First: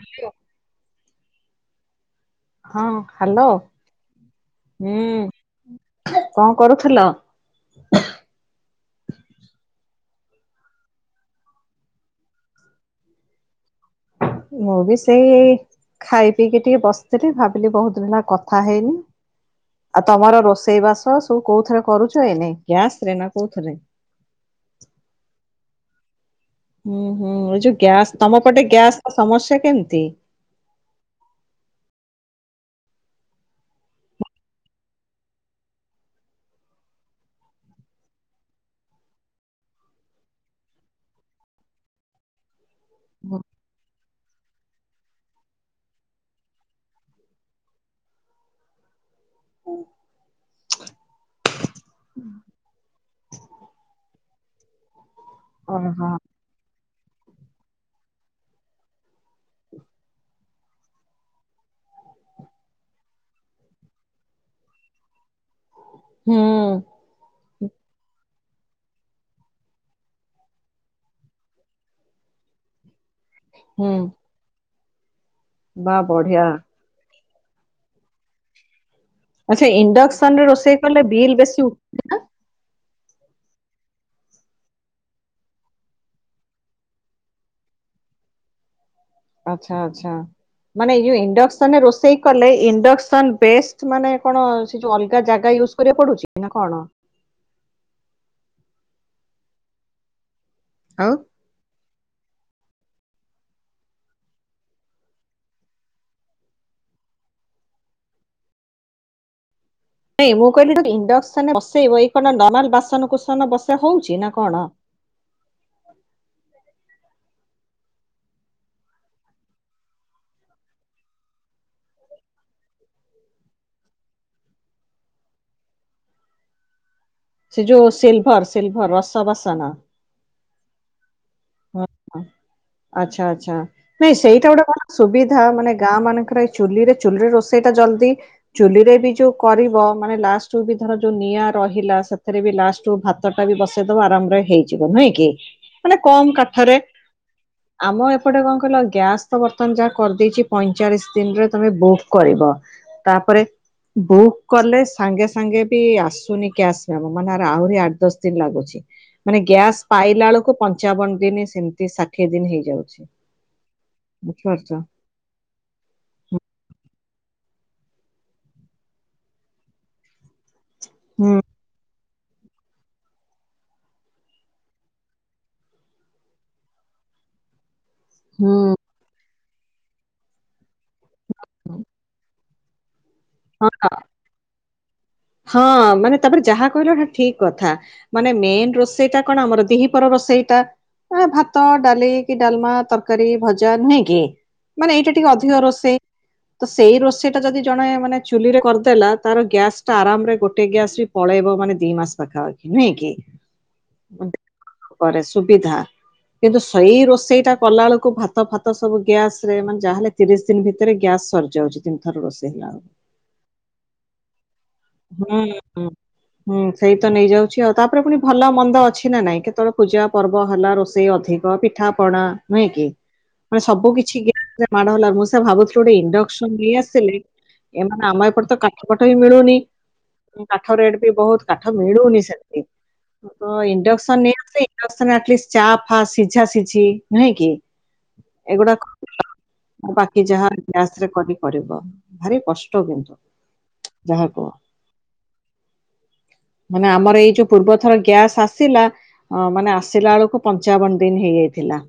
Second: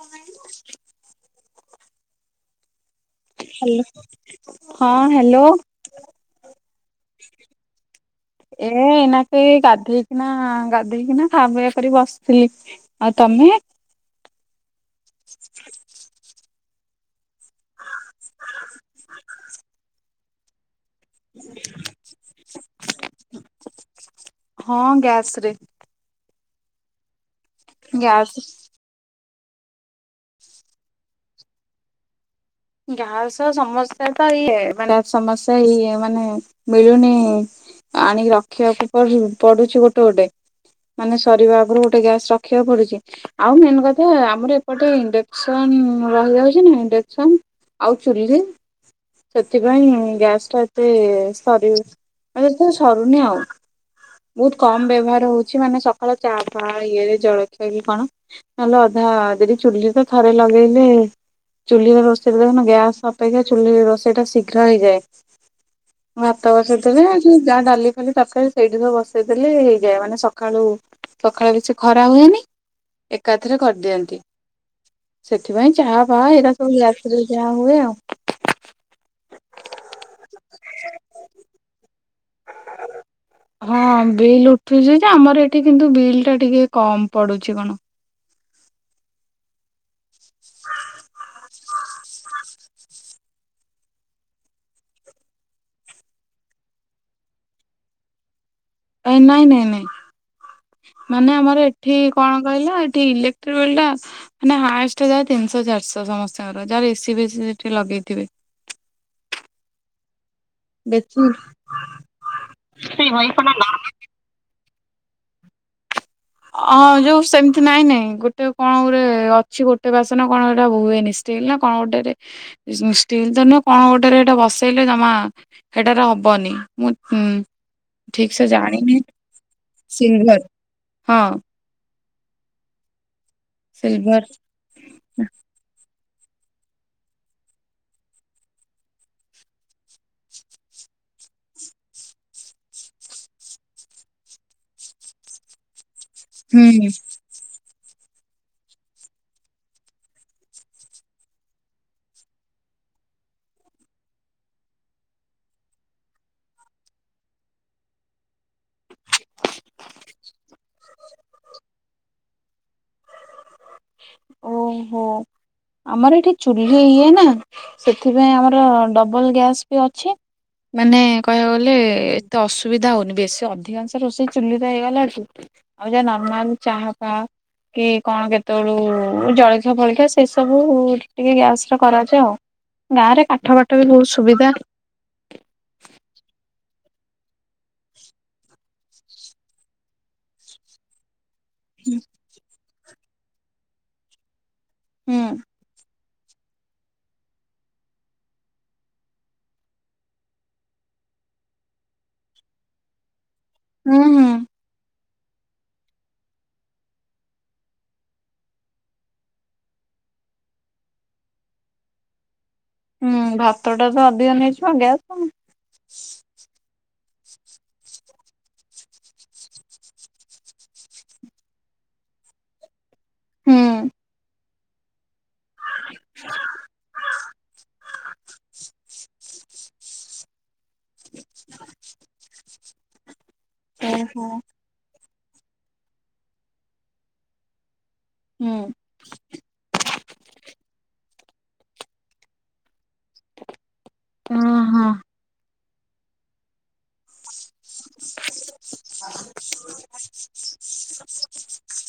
କାଲିର। ହଁ hello hello ହଁ ହୁଁ। ହ୍ୟାଲୋ କଣ କରୁଥିଲ? ଏଇନା କେ ଗାଧେଇକିନା ଗାଧେଇକିନା ଖା ପିଆ କରି ବସିଥିଲି। ଆଉ ତମେ? ମୁଁ ବି ସେଇ ଖାଇ ପିଇକି ଟିକେ ବସିଥିଲି ଭାବିଲି ବହୁତ ଦିନ କଥା ହେଇନି। ଆଉ ତମର ରୋଷେଇବା ତ ସବୁ କୋଉ ଥିରେ କରୁଛ ଏଇନେ ଗ୍ୟାସ ରେ ନା କୋଉଥିରେ? ହଁ ଗ୍ୟାସ ରେ। ହୁଁ ହୁଁ ଏ ଯୋଉ ଗ୍ୟାସ ତମ ପଟେ ଗ୍ୟାସ ର ସମସ୍ୟା କେମିତି? ଗ୍ୟାସ ସମସ୍ୟା ତ ଇଏ ମାନେ ସମସ୍ୟା ଇଏ ମାନେ ମିଳୁନି। ଆଣିକି ରଖିବାକୁ ପଡୁ ପଡୁଛି ଗୋଟେ ଗୋଟେ। ମାନେ ସରିବା ଆଗରୁ ଗୋଟେ ଗ୍ୟାସ୍ ରଖିବାକୁ ପଡୁଛି? ଆଉ ମେନ୍ କଥା ଆମର ଏପଟେ ଇଣ୍ଡକ୍ସନ ରହିଯାଉଛି ନା ଇଣ୍ଡକ୍ସନ। ଆଉ ଚୁଲି ସେଥିପାଇଁ ଗ୍ୟାସ୍ ଟା ଏତେ ସରିି ବେଶୀ ସରୁନି ଆଉ ବହୁତ କମ୍ ବ୍ୟବହାର ହୋଉଛି ମାନେ ଓହୋ ସକାଳ ଚା ବା ଇଏରେ ଜଳଖିଆ କଣ ନହେଲେ ଅଧା ଦିନି ଚୁଲି ତ ଥରେ ଲଗେଇଲି। ଚୁଲିର ରୋଷେଇଟା ଦେଖୁନ ଗ୍ୟାସ୍ ଅପେକ୍ଷା ଚୁଲି ରୋଷେଇ ଟା ଶୀଘ୍ର ହେଇଯାଏ। ହୁଁ ଭାତ ବସେଇଥିଲି। ଯାହା ଡାଲି ଫାଲି ତରକାରୀ ସେଇଠି ସବୁ ବସେଇଦେଲେ ହେଇଯାଏ। ମାନେ ସକାଳୁ ସକାଳେ ବେଶୀ ଖରା ହୁଏନି ଏକାଥରେ ହୁଁ କରିଦିଅନ୍ତି। ସେଥିପାଇଁ ବା ଚାହା ପାହା ବଢିଆ। ଏଇରା ସବୁ ରାତିରେ ଯହା ହୁଏ ଆଉ। ଆଚ୍ଛା ଇଣ୍ଡକ୍ସନ ରେ ରୋଷେଇ କଲେ ବିଲ୍ ବେଶୀ ଉଠେ ନା? ହଁ ବିଲ୍ ଉଠୁଛି ଯେ ଆମର ଏଠି କିନ୍ତୁ ବିଲ୍ ଟା ଟିକେ କମ୍ ପଡୁଛି କଣ। ଆଚ୍ଛା ଆଚ୍ଛା ମାନେ ଏଇ ଯୋଉ ଇଣ୍ଡକ୍ସନ ରେ ରୋଷେଇ କଲେ ଇଣ୍ଡକ୍ସନ ବେଷ୍ ମାନେ କଣ ସେ ଯୋଉ ଅଲଗା ଜାଗା ୟୁଜ କରିବାକୁ ପଡୁଛି ନା କଣ? ଏ ନାଇଁ ନାଇଁ ନାଇଁ ଆଉ? ମାନେ ଆମର ଏଠି କଣ କହିଲ ଏଠି ଇଲେକ୍ଟ୍ରିବିଲ୍ ଟା ମାନେ ହାଏଷ୍ଟ ଯାଏ ତିନିଶହ ଚାରିଶହ ସମସ୍ତଙ୍କର ଯାହାର ଏସିି ବିସିି ସେଠି ଲଗେଇଥିବେ। ନାଇଁ ମୁଁ କହିଲି ବେଶୀ ଇଣ୍ଡସନ ବସେଇବ ଏଇ କଣ ନର୍ମାଲ ବାସନ କୁସନ ବସା ହୋଉଛି ନା କଣ? ଅଁ ଯୋଉ ସେମିତି ନାଇଁ ନାଇଁ ଗୋଟେ କଣ ଗୋଟେ ଅଛି ଗୋଟେ ବାସନ କଣ ଏଇଟା ହୁଏନି। ଷ୍ଟିଲ୍ ନା କଣ ଗୋଟରେ ଷ୍ଟିଲ୍ ତ ନୁହେଁ କଣ ଗୋଟେରେ ଏଇଟା ବସେଇଲେ ଜମା ସେଟାରେ ହବନି। ମୁଁଁ ସେ ଯୋଉ ଠିକ୍ ସିଲଭର ସେ ସିଲଭର ଜାଣିନି ରସ ବାସନ ସିଲଭର ହଁ। ହ ହ ଆଚ୍ଛା ଆଚ୍ଛା ନାଇଁ ସିଲଭର ସେଇଟା ଗୋଟେ କ- ସୁବିଧା ମାନେ ଗାଁ ମାନଙ୍କରେ ଏଇ ଚୁଲିରେ ଚୁଲିରେ ରୋଷେଇ ଟା ଜଲଦି। ଚୁଲିରେ ବି ଯୋଉ କରିବ ମାନେ ଲାଷ୍ଟ ବି ଧର ଯୋଉ ନିଆଁ ରହିଲା ସେଥିରେ ବି ଲାଷ୍ଟ କୁ ଭାତ- ଟା ବି ବସେଇଦବ ଆରାମରେ ହେଇଯିବ ନୁହେଁ କି, ମାନେ କମ କାଠରେ ହୁଁ। ଆମ ଏପଟେ କଣ କହିଲ ଗ୍ୟାସ ତ ବର୍ତ୍ତମାନ ଯାହା କରିଦେଇଛି ପଇଁଚାଳିଶ ଦିନରେ ତମେ ବୁକ୍ କରିବ। ତାପରେ ବୁକ୍ କଲେ ସାଙ୍ଗେ ସାଙ୍ଗେ ବି ଆସୁନି ଗ୍ୟାସ୍ ଆମର ମାନେ ଆହୁରି ଆଠ ଦଶ ଦିନ ଲାଗୁଛି। ମାନେ ଗ୍ୟାସ୍ ପାଇଲା ବେଳକୁ ପଞ୍ଚାବନ ଦିନି ସେମିତି ଷାଠିଏ ଦିନ ହେଇଯାଉଛି। ଓ ବୁଝିପାରୁଛ ହୋ। ଆମର ଏଠି ଚୁଲି ଇଏ ନା ସେଥିପାଇଁ ଆମର ଡବଲ ଗ୍ୟାସ୍ ବି ଅଛି। ମାନେ ହୁଁ କହିବାକୁ ଗଲେ ହେଲେ ଏତେ ଅସୁବିଧା ହଉନି ବେଶୀ ଅଧିକାଂଶ ରୋଷେଇ ଚୁଲିରେ ହେଇଗଲାଣି ଆଉ ଯା ନର୍ମାଲ ଚାହା ଫା କି କଣ ହୁଁ ସେତେବେଳୁ ଜଳଖିଆ ଫଳିଖିଆ ସେ ସବୁ ଟିକେ ଗ୍ୟାସ ରେ କରାଯାଏ ଆଉ ଗାଁରେ କା କାଠ ହଁ ପାଠ ବି ବହୁତ ସୁବିଧା। ହଁ ମାନେ ତାପରେ ଯାହା କହିଲଟା ଠିକ୍ କଥା ମାନେ ମେନ ରୋଷେଇଟା କଣ ଆମର ଦିହିପର ରୋଷେଇ ଟା ଭାତ ଡାଲି କି ଡାଲମା ତରକାରୀ ଭଜା ନୁହେଁ କି ମାନେ ଏଇଟା ହୁଁ ଟିକେ ଅଧିକ ରୋଷେଇ ତ ସେଇ ରୋଷେଇ ଟା ଯଦି ଜଣେ ମାନେ ଚୁଲିରେ କରିଦେଲା ତାର ଗ୍ୟାସ ଟା ଆରାମରେ ଗୋଟ ଗ୍ୟାସ ବି ପଳେଇବ ମାନେ ଦି ମାସ ପାଖାପାଖି ନୁହେଁ କି? ହୁଁ ହୁଁ। ପରେ ସୁବିଧା। କିନ୍ତୁ ସେଇ ରୋଷେଇ ଟା କଲା ବେଳକୁ ଭାତ ଫାତ ସବୁ ଗ୍ୟାସ ରେ ମାନେ ଯାହାହଲେ ତିରିଶ ଦିନ ଭିତରେ ଗ୍ୟାସ୍ ସରିଯାଉଛି ତିନି ଥର ରୋଷେଇ ହେଲା ବେଲକୁ। ହୁଁ ଭାତ ଟା ତ ଅଧିକ ନେଇଯିବ ଗ୍ୟାସ୍। ହୁଁ ହଁ। ହୁଁ ସେଇ ତ ନେଇଯାଉଛି ଆଉ ତାପରେ ପୁଣି ଭଲ ମନ୍ଦ ଅଛି ନା ନାଇଁ କେତେବେଳେ ପୂଜା ପର୍ବ ହେଲା ରୋଷେଇ ଅଧିକ ପି ପିଠା ପଣା ନୁହେଁ କି। ମାନେ ସବୁ କିଛି ଗା ମାଡହେଲା ବେଳକୁ ମୁଁ ସେୟା ଭାବୁଥିଲି ଗୋଟେ ଇଣ୍ଡକସନ୍ ନେଇଆସିଲେ ଏମାନେ ଆମ ଏପଟ ତ କାଠ ଫାଠ ବି ମିଳୁନି କାଠ ରେଟ୍ ବି ବହୁତ କାଠ ମିଳୁନି ସେ ହ ତ ଇଣ୍ଡକ୍ସନ୍ ଓହୋ ନେଇଆସିଲେ ଇଣ୍ଡେକସନ୍ରେ ଆଟଲିଷ୍ଟ୍ ଚା ଫା ସିଝା ସିଝି ନୁହେଁ କି ହୁଁ। ଏଗୁଡା କ ବାକି ଯାହା ଗ୍ୟାସ୍ ରେ କରିପାରିବ ଭାରି କଷ୍ଟ କିନ୍ତୁ। ଯାହା କୁହ, ଓହୋ। ମାନେ ଆମର ଏଇ ଯୋଉ ପୂର୍ବ ଥର ଗ୍ୟାସ୍ ଆସିଲା ମାନେ ଆସିଲା ବେଳକୁ ପଞ୍ଚାବନ ଦିନ ହେଇଯାଇଥିଲା।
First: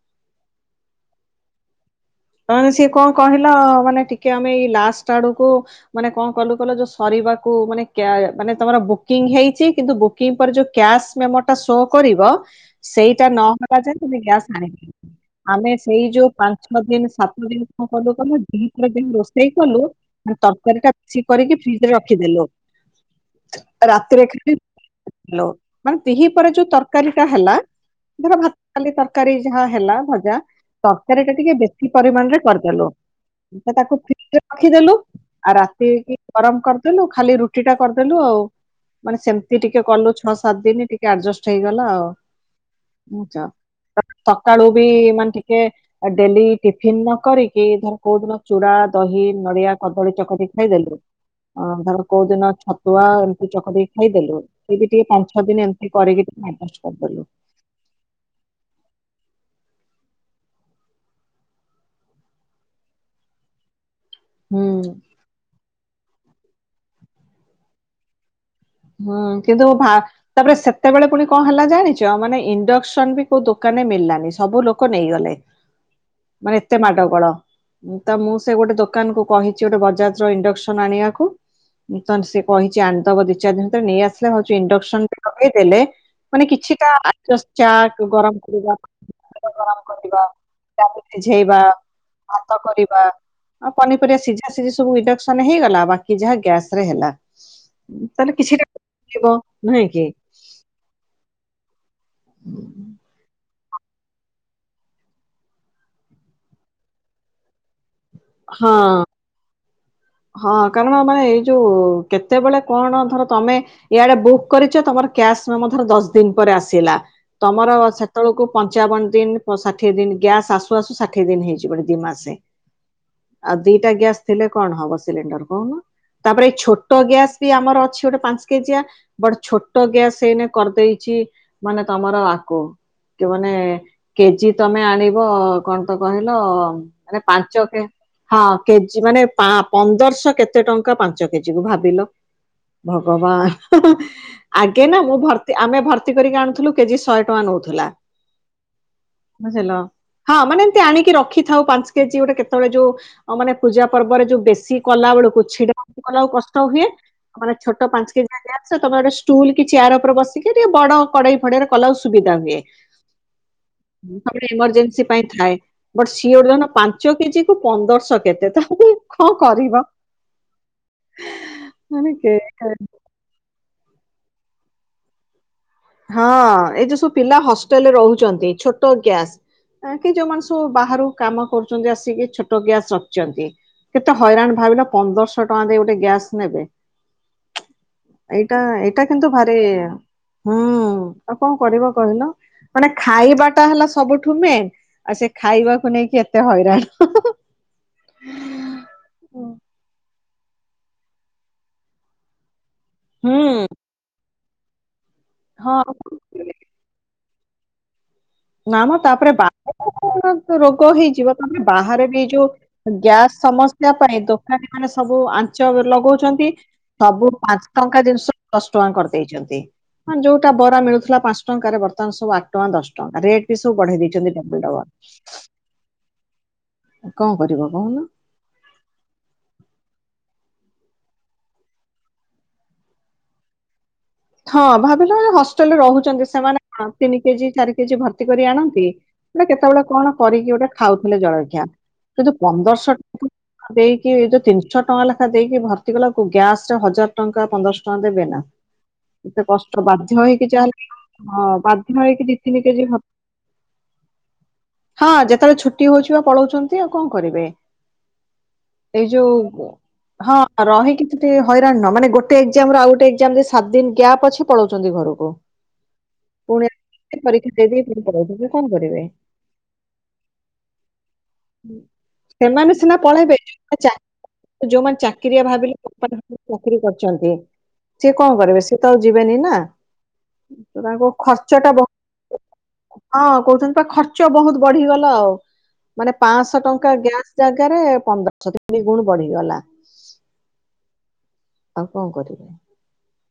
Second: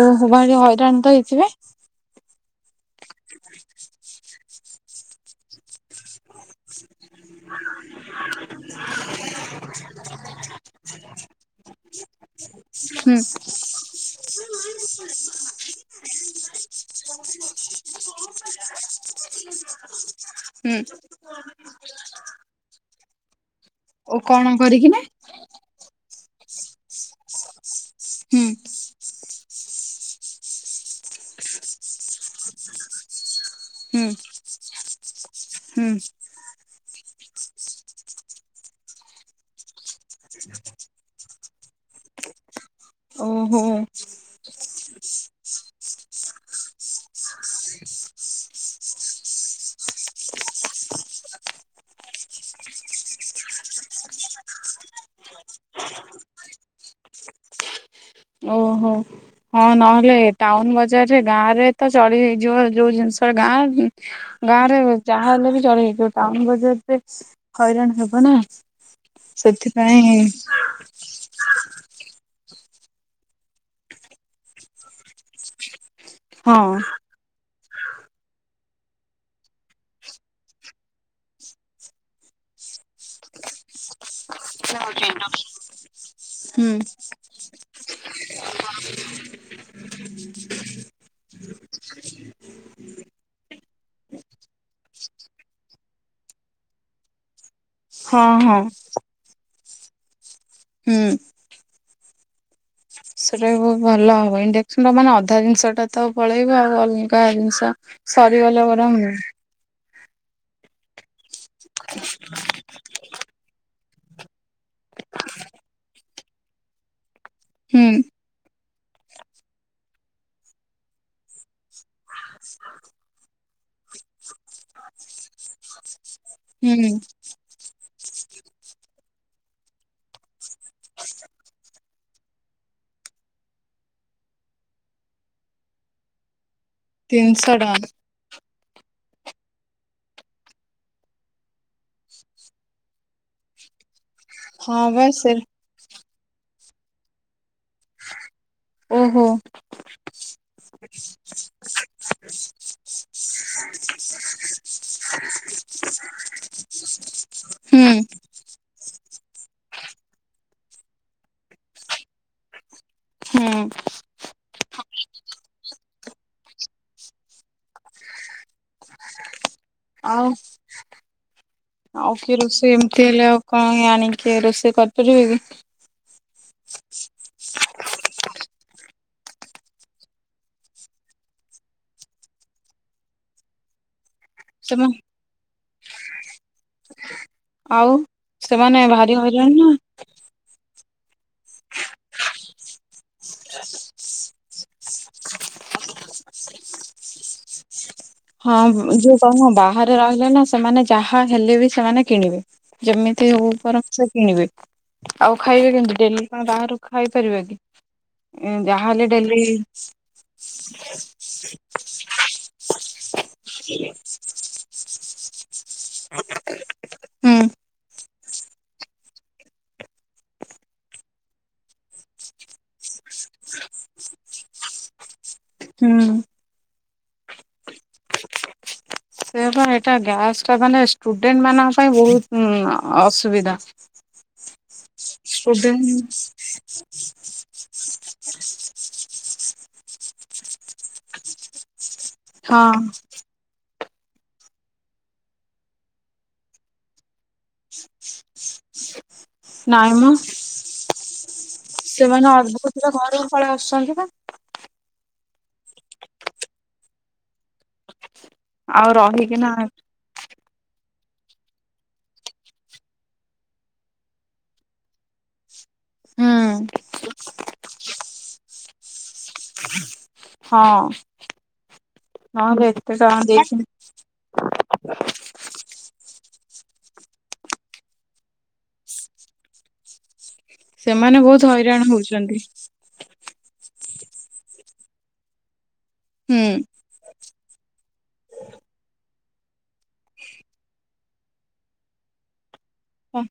ଓ ହୋ ଭାରି ହଇରାଣ ତ ହେଇଥିବେ? ହଁ ସିଏ କଅଁ କହିଲ ମାନେ ଟିକେ ଆମେ ଏଇ ଲାଷ୍ଟ ଆଡକୁ ମାନେ କ କଲୁ କଲ ଯୋଉ ସରିବାକୁ ମାନେ ଗା ମାନେ ତମର ବୁକିଂ ହେଇଛି କିନ୍ତୁ ବୁକିଂ ପରେ ଯୋଉ କ୍ୟାସ୍ ମେମୋ ଟା ଶୋ କରିବ ହୁଁ ସେଇଟା ନହବା ଯାଏ ତମେ ଗ୍ୟାସ୍ ଆଣିବ ଆମେ ସେଇ ଯୋଉ ପାଞ୍ଚ ଛଅ ଦିନ ସାତି ଦିନ କଣ କଲୁ କହିଲ ଦି ଚାରି ଦିନ ରୋଷେଇ କଲୁ ହୁଁ। ତରକାରୀ ଟା କିଛ କରିକି ଫ୍ରିଜ ରେ ରଖିଦେଲୁ ଓ ରାତିରେ କଣ ଖାଲି କରିକି ନା ହଲୋ ମାନେ ଦିହି ପରେ ଯୋଉ ତରକାରୀ ଟା ହେଲା ଧର ହୁଁ ଭାତ ଡାଲି ତରକାର ତରକାରୀ ଯାହା ହେଲା ଭଜା ତରକାରୀ ଟା ଟିକେ ବେଶୀ ପରିମାଣ ରେ କରିଦେଲୁ। ତାକୁ ହୁଁ ଫ୍ରିଜରେ ରଖିଦେଲୁ ଆଉ ହୁଁ ରାତିକି ଗରମ କରିଦେଲୁ ଖାଲି ରୁଟି ଟା କରିଦେଲୁ ଆଉ। ମାନେ ସେମିତି ଟିକେ କଲୁ ଛଅ ସାତ ଦିନ ଟିକେ ଆଡଜଷ୍ଟ ହେଇଗଲା ଆଉ। [unintelligible] ଓହୋ। ସକାଳୁ ବି ମାନେ ଟିକେ ଆ ଡେଲି ଟିଫିନ୍ ନ କରିକି ଧର କୋଉ ଦିନ ଚୂଡ଼ା, ଦହି, ନଡ଼ିଆ କଦଳୀ ଚକଟି ଖାଇଦେଲୁ। ଅ ଧର କୋଉଦିନ ଛତୁଆ ଏମିତି ଚକଟି ଖାଇଦେଲୁ। ସେଇଟା ଟିକେ ପାଞ୍ଚ ଛଅ ଦିନ ଏମିତି କରିକିି ଟିକେ ମ୍ୟାନେଜ୍ କରିଦେଲୁ। ଓହୋ। ହଁ ନହେଲେ ଟାଉନ ବଜାରରେ ଗାଁ ରେ ତ ଚଳି ହେଇଯିବ ଯୋଉ ଜିନିଷ ଗାଁ [unintelligible] ଗାଁ ରେ ହୁଁ ଓ ଯାହା ହେଲେ ବି ଚଳି ହେଇଯିବ ଟାଉନ ବଜାରରେ ହଇରାଣ ହବ ନା। ହୁଁ କିନ୍ତୁ ଭା ସେଥିପାଇଁ ତାପରେ ସେତେବେଳେ ପୁଣି କଣ ହେଲା ଜାଣିଛ୍ ତ ମାନେ ଇଣ୍ଡକ୍ସନ ବି କୋଉ ଦୋକାନରେ ମିଳିଲାନି ସବୁ ଲୋକ ନେଇଗଲେ। ମାନେ ହଁ ଏତେ ମାଡ ଗୋଳ। ତ ମୁଁ ସେ ଗୋଟେ ଦୋକାନକୁୁ କହିଛି ଗୋଟେ ବଜାଜ ର ଇଣ୍ଡକ୍ସନ ଆଣିବାକୁ। ଉଁ ତନ୍ ସେ କହିଛି ଆଣିଦବ [unintelligible] ଯଦି ତ ନେଇ ଆସିଲା ହଉଚି ଇଣ୍ଡକ୍ସନ୍ ଟା ଲଗେଇଦେଲେ ମାନେ ହୁଁ କିଛିଟା ଜସ୍ ଚା ଗରମ କରିବା ପାଣି ଟାକୁ ଗରମ କରି ପିଇବା [unintelligible] ସିଝେଇବା। ଭାତ କରିବା। ପନିପରିବା ସିଝା ସିଝି ସବୁ ଇଣ୍ଡକ୍ସନ ହେଇଗଲା ବାକି ଯାହା ଗ୍ୟାସ ରେ ହେଲା। ହଁ ତାହେଲେ ହଁ କିଛିଟା [inaudible] ନୁହେଁ କି? ହୁଁ। ଉଁ। ସେଟା ବି ବୋହୁତ ଭଲ ହବ ଇଣ୍ଡକ୍ସନ ମାନେ ଅଧା ଜିନିଷ ଟା ତ ପଳେଇବ ଆଉ ଅଲଗା ଜିନିଷ ସରିଗଲେ ହଁ ବରଂ ହଁ କାରଣ ଆମେ ଏଇ ଯୋଉ କେତେବେଳେ କଣ ଧର ତମେ ଇଆଡ଼େ ବୁକ୍ କରିଛ ତମର କ୍ୟାସ୍ [unintelligible] ଧର ଦଶ ଦିନ ପରେ ଆସିଲା। ତମର ସେ ତଳକୁ ପଞ୍ଚାବନ ଦିନ ପ ଷାଠିଏ ଦିନ ଗ୍ୟାସ୍ ଆସୁ ଆସୁ ଷାଠିଏ ଦିନ ହେଇଜୀବଣି ଦିଇ ମାସ୍ ଯାଏଁ। ହ ଆଉ ଦିଟା ଗ୍ୟାସ ଥିଲେ କଣ ହବ ସିଲିଣ୍ଡର କହୁନ ତାପରେ ଏଇ ହୁଁ ଛୋଟ ଗ୍ୟାସ୍ ବି ଆମର ଅଛି ଗୋଟେ ପାଞ୍ଚ କେଜିଆ ବଟ୍ ଛୋଟ ଗ୍ୟାସ ସେ ଏଇନେ କରିଦେଇଛି ମାନେ ତମର ଆକୋ। କି ମାନେ କେଜି ତମେ ଆଣିବ କଣ ତ କହିଲ ମାନେ ତିନିଶହ ପାଞ୍ଚ ଟଙ୍କା କେ ହଁ କେଜି ମାନେ ପାଁ ପନ୍ଦରଶହ କେତେ ଟଙ୍କା ପାଞ୍ଚ କେଜି କୁ ଭାବିଲ। ଭଗବାନ। ହଁ ହଁ ହଁ ଆଗେ ନା ବା ମୁଁ ସେ ଭର୍ତି ଆମେ ଭର୍ତି କରିକି ଆଣୁଥିଲୁ କେଜି ଶହେ ଟଙ୍କା ନଉଥିଲା। ଓହୋ ବୁଝିଲ ହଁ ମାନେ ଏମତି ଆଣିକି ରଖିଥାଉ ପାଞ୍ଚ କେଜି ଗୋଟେ କେତ୍ ଆଉ ଏ ଯୋଉ ଅ ମାନେ ପୂଜା ପର୍ବରେ ଯୋଉ ବେଶୀ କଲା ବେଳକୁ ଛିଡ଼ା ହେଇକି କଲା [unintelligible] କଷ୍ଟ ହୁଏ। ମାନେ [inaudible] ହୁଁ। ତମେ ଗୋଟେ ଷ୍ଟୁଲ କି ଚେୟାର ଉପରେ ବସିକି ଟିକେ ବଡ଼ କଡ଼େଇ ଫଡ଼େଇରେ କଲା [unintelligible] ସୁବିଧା ହୁଏ। ହ ହୁଁ। ମୋ ପାଖରେ ଏମର୍ଜେନ୍ସି ପାଇଁ ଥାଏ ବଟ୍ ସିଏ ଗୋଟେ ପାଞ୍ଚ କେଜି ପନ୍ଦରଶହ କେତେ ତମେ କଣ କରିବ। ଆଉ? ମାନେ ଆଉ କିଏ ରୋଷେଇ କେ ଏମିତି ହେଲେ ଆଉ କାଇଁ ଆଣିକି ରୋଷେଇ କରିପାରିବେ କି। ହଁ ଏ ଯୋଉ ସବୁ ପିଲା ହଷ୍ଟେଲରେ ରହୁଛନ୍ତି ଛୋଟ ଗ୍ୟାସ୍ ଆ କି ଯୋଉମାନେ ସବୁ ବାହାରୁ କାମ କରୁଛନ୍ତି ଆସିକି ଛୋଟ ଗ୍ୟାସ୍ ରଖିଛନ୍ତି। କେତେ ହଇରାଣ ଭାବିଲ ସେମାନେ ପନ୍ଦରଶହ ଟଙ୍କା ଦେଇ ଗୋଟେ ଗ୍ୟାସ୍ ନେବେ। ଆଉ ଏଇଟା ସେମାନେ ଏଇଟା କିନ୍ତୁ ହଇରାଣ ଭାରି ନା। ହୁଁ ଆଉ କଣ କରିବ କହିଲ? ମାନେ ଖାଇବା ଟା ହେଲା ସବୁଠୁ ମେନ୍ ଆଉ ସେ ଖାଇବାକୁ ନେଇକି ଏତେ ହଇରାଣ। ହଁ ହଁ ହଁ। ହଁ ଯୋଉ କଣ ବାହାରେ ରହିଲେ ନା ସେମାନେ ଯାହା ହେଲେ ବି ସେମାନେ କିଣିବେ। ଯେମିତି ହୁଁ ଉପର ସେ କିଣିବେ ଆଉ ଖାଇବେ କେମତି ଡେଲି? ହଁ। ଆପଣ ବାହାରାରୁ ଖାଇ ପାରିବେ କି? ନାମ ଯାହାହେଲେ ତାପରେ ଡେଲି ବାହ ରୋଗ ହେଇଯିବ ତମେ ବାହାରେ ବି ଏଇ ଯୋଉ ଗ୍ୟାସ୍ ସମସ୍ୟା ପରେ ଦୋକାନୀ ମାନେ ସବୁ ଆଞ୍ଚ ଲଗୋଉଚନ୍ତି। ସବୁ ହୁଁ ପାଞ୍ଚ୍ ଟଙ୍କା ଜିନ୍ଷ ଦଶ ଟଙ୍କା କରିଦେଇଛନ୍ତି ହଁ ଯୋଉଟା ବରା ମିଳୁଥିଲା ପାଞ୍ଚ ଟଙ୍କାରେ ବର୍ତ୍ତମାନ ସବୁ ଆଠ ଟଙ୍କା ଦଶ୍ ରେଟ୍ ବି ସୁ ବଢେଇ ଦେଇଚନ୍ତି ଡବଲ୍ ଡବଲ୍। ହୁଁ କଁ କରିବ କୋହୁନ। ସେ ପା ଏଟା ଗ୍ୟାସ ଟା ମାନେ ଷ୍ଟୁଡେଣ୍ଟ୍ ମାନଙ୍କ ପାଇଁ ବୋହୁତ୍ ଅସୁବିଧା। ହ [unintelligible] ହଁ ଭାବିଲ ହଷ୍ଟେଲରେ ଷ୍ଟୁଡେଣ୍ଟ ରହୁଛନ୍ତି ସେମାନେ ତିନି କେଜି ଚାରି କେଜି ଭର୍ତି କରି ଆଣନ୍ତି। ଗୋଟେ କେତେବେଳେ କଣ କରିକି ଗୋଟେ ଖାଉଥିଲେ ଜଳଖିଆ କିନ୍ତୁ ହଁ ପନ୍ଦରଶହ ଟଙ୍କା ଦେଇକି ଏ ଯୋଉ ତିନିଶହ ଟଙ୍କା ଲେଖା ଦେଇକି ଭର୍ତ୍ତି କଲା ଗ୍ୟାସ୍ ହଜାର୍ ଟଙ୍କା ପନ୍ଦର୍ ଶ ଟଙ୍କା ଦେବେ ନା। ହ [unintelligible] ଏତେ କଷ୍ଟ ବାଧ୍ୟ ହେଇକି ଚା ହଁ ବାଧ୍ୟ ହେଇକି ସେମାନେ ଦି ତୀନି ଅଧା କେଜି ପିଲା ହ ଘରକୁ ପଳେଇ ଆସୁଛନ୍ତି ବା ହଁ ଯେତେବେଳେ ଛୁଟି ହୋଉଛି ପା ପଳୋଉଛନ୍ତି ଆଉ କଣ କରିବେ। ଆଉ ଏଇ ରହିକିନା ଯୋଉ ହଁ ରହିକିଛି ହଇରାଣ ନୁ ମାନେ ଗୋଟେ ଏକ୍ଜାମ ଆଉ ଗୋଟେ ଏକ୍ଜାମ ସାତ୍ ଦିନ୍ ଗ୍ୟାପ୍ ଅଛି ପଳୋଉଚନ୍ତି ଘରକୁ। ହୁଁ। ପୁଣି ପରୀକ୍ଷା ଦେଇଦେଇ ପୁଣି ଏବେ ମୁଁ କଣ କରିବି। ହଁ। ନହେଲେ ସେମାନେ ଏତେ ସିନା ଟଙ୍କା ପଳେଇବେ ଦେଇକି ଯୋଉମାନେ ଚା ଯୋଉମାନେ ଚା ଚାକିରିଆ ଭାବିଲୁ‌ ବାପା ତାଙ୍କର ଚାକିରି କରିଚନ୍ତି। କଣ କରିବେ ସିଏ ତ ଆଉ ଯିବେନି ନା ତ ତାଙ୍କୁ ସେମାନେ ବହୁତ ଖର୍ଚ୍ଚ ଟା ହଇରାଣ ବ ହଉଛନ୍ତି। ହଁ କୋହୁଚନ୍ତି ଖର୍ଚ୍ଚ ବହୁତ୍ ବଢିଗଲା ଆଉ ମାନେ ପାଂଶହ ଟ ହୁଁ ଗ୍ୟାସ୍ ଜାଗାରେ ପନ୍ଦରଶହ ତିନି ଗୁଣ୍ ବଢିଗଲା। ଆଉ କଁ କରିବି? ହଁ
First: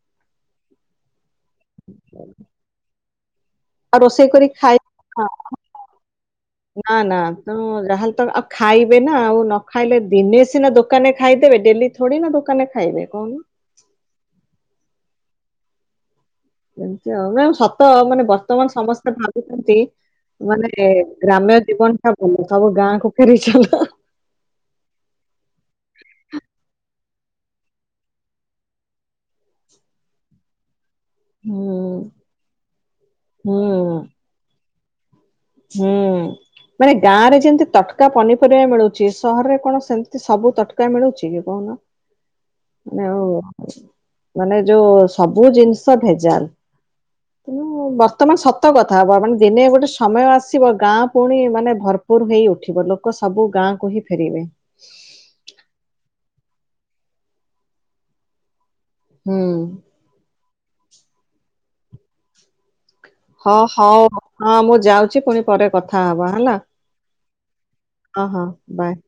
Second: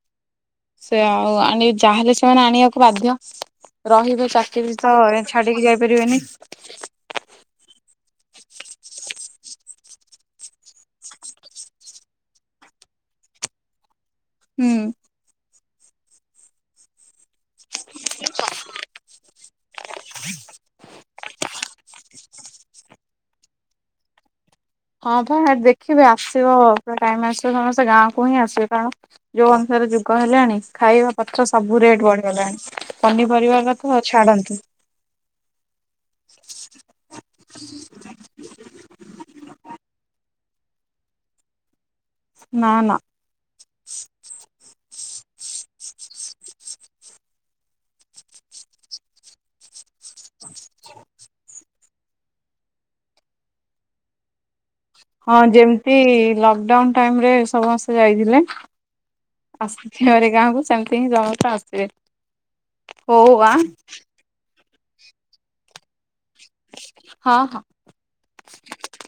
ସେ ଆଉ ଆଣି ଯାହେଲେ ସେମାନେ ଆଣିବାକୁ ବାଧ୍ୟ। ଆଉ ରହିବେ ରୋଷେଇ କରି ଖାଇ ଚାକିରି ତ ଛାଡିକି ଯାଇପାରିବେନି। ନାଁ ନାଁ। ହଁ ଯାହାହେଲେ ତ ଆଉ ଖାଇବେ ନା ଆଉ ନ ଖାଇଲେ ଦିନେ ସିନା ଦୋକାନ୍ ରେ ଖାଇଦେବେ ଡେଲି ଥୋଡୀ ନା ଦୋକାନରେ ଖାଇବେ କୋହୁନୁ। ହୁଁ। ଏମିତି ଆଉତ ନା ସ ତ ମାନେ ବର୍ତ୍ତମାନ୍ ସମସ୍ତେ ଭାବୁଛନ୍ତି ମାନେ ଗ୍ରାମ୍ୟ ଜୀବନ୍ ଦୋ ସବୁ ଗାଁକୁ ଫେରିଚାଲ। ହଁ ପା ଦେଖିବେ ଆସିବ ପୁରା ଟାଇମ ଆସିବ ସମସ୍ତେ ଗାଁକୁ ହିଁ ଆସିବେ କାରଣ ଯୋଉ ଅନୁସାରେ ଯୁଗ ହେଲାଣି ଖାଇବା ଗଛ ହୁଁ ସବୁ ରେଟ୍ ବଢିଗଲାଣି ପନିପରିବା କଥା ହୁଁ ତ ଛାଡନ୍ତୁ। ହୁଁ। ମାନେ ଗାଁ ରେ ଯେମିତି ତଟକା ପନିପରିବା ମିଳୁଛି ସହରରେ କଣ ସେମିତି ସବୁ ତଟ୍ କା ମିଳୁଚି କି କୋହୁନ ନା ନା ମାନେ ଆଉ ମାନେ ଯୋଉ ସବୁ ଜିନିଷ ଭେଜାଲ୍। ତେଣୁ ବର୍ତ୍ତମାନ ସତ କଥା ଆପଣମାନେ ଦେନେ ଗୋଟେ ସମୟ ଆସିବ ଗାଁ ପୁଣି ମାନେ ଭରପୁର ହେଇ ଉଠିବ ଲୋକ ସବୁ ଗାଁକୁ ହିଁ ଫେରିବେ। ହଁ ଯେମିତି ଲକ୍ଡାଉନ୍ ଟାଇମ୍ ରେ ସମସ୍ତେ ଯାଇଥିଲେ ହୁଁ ଆସି ଥିଅରେ ଗାଁକୁ ସେମ୍ତି ହିଁ ସମସ୍ତେ ଆସିବେ। ହଉ ହଁ ଆଁ ହୋଉ ହଁ ମୁଁ ଯାଉଚି ପୁଣି ପରେ କଥା ହବା ହେଲା। ହଁ ହଁ। ହ ହଁ ବାଏ।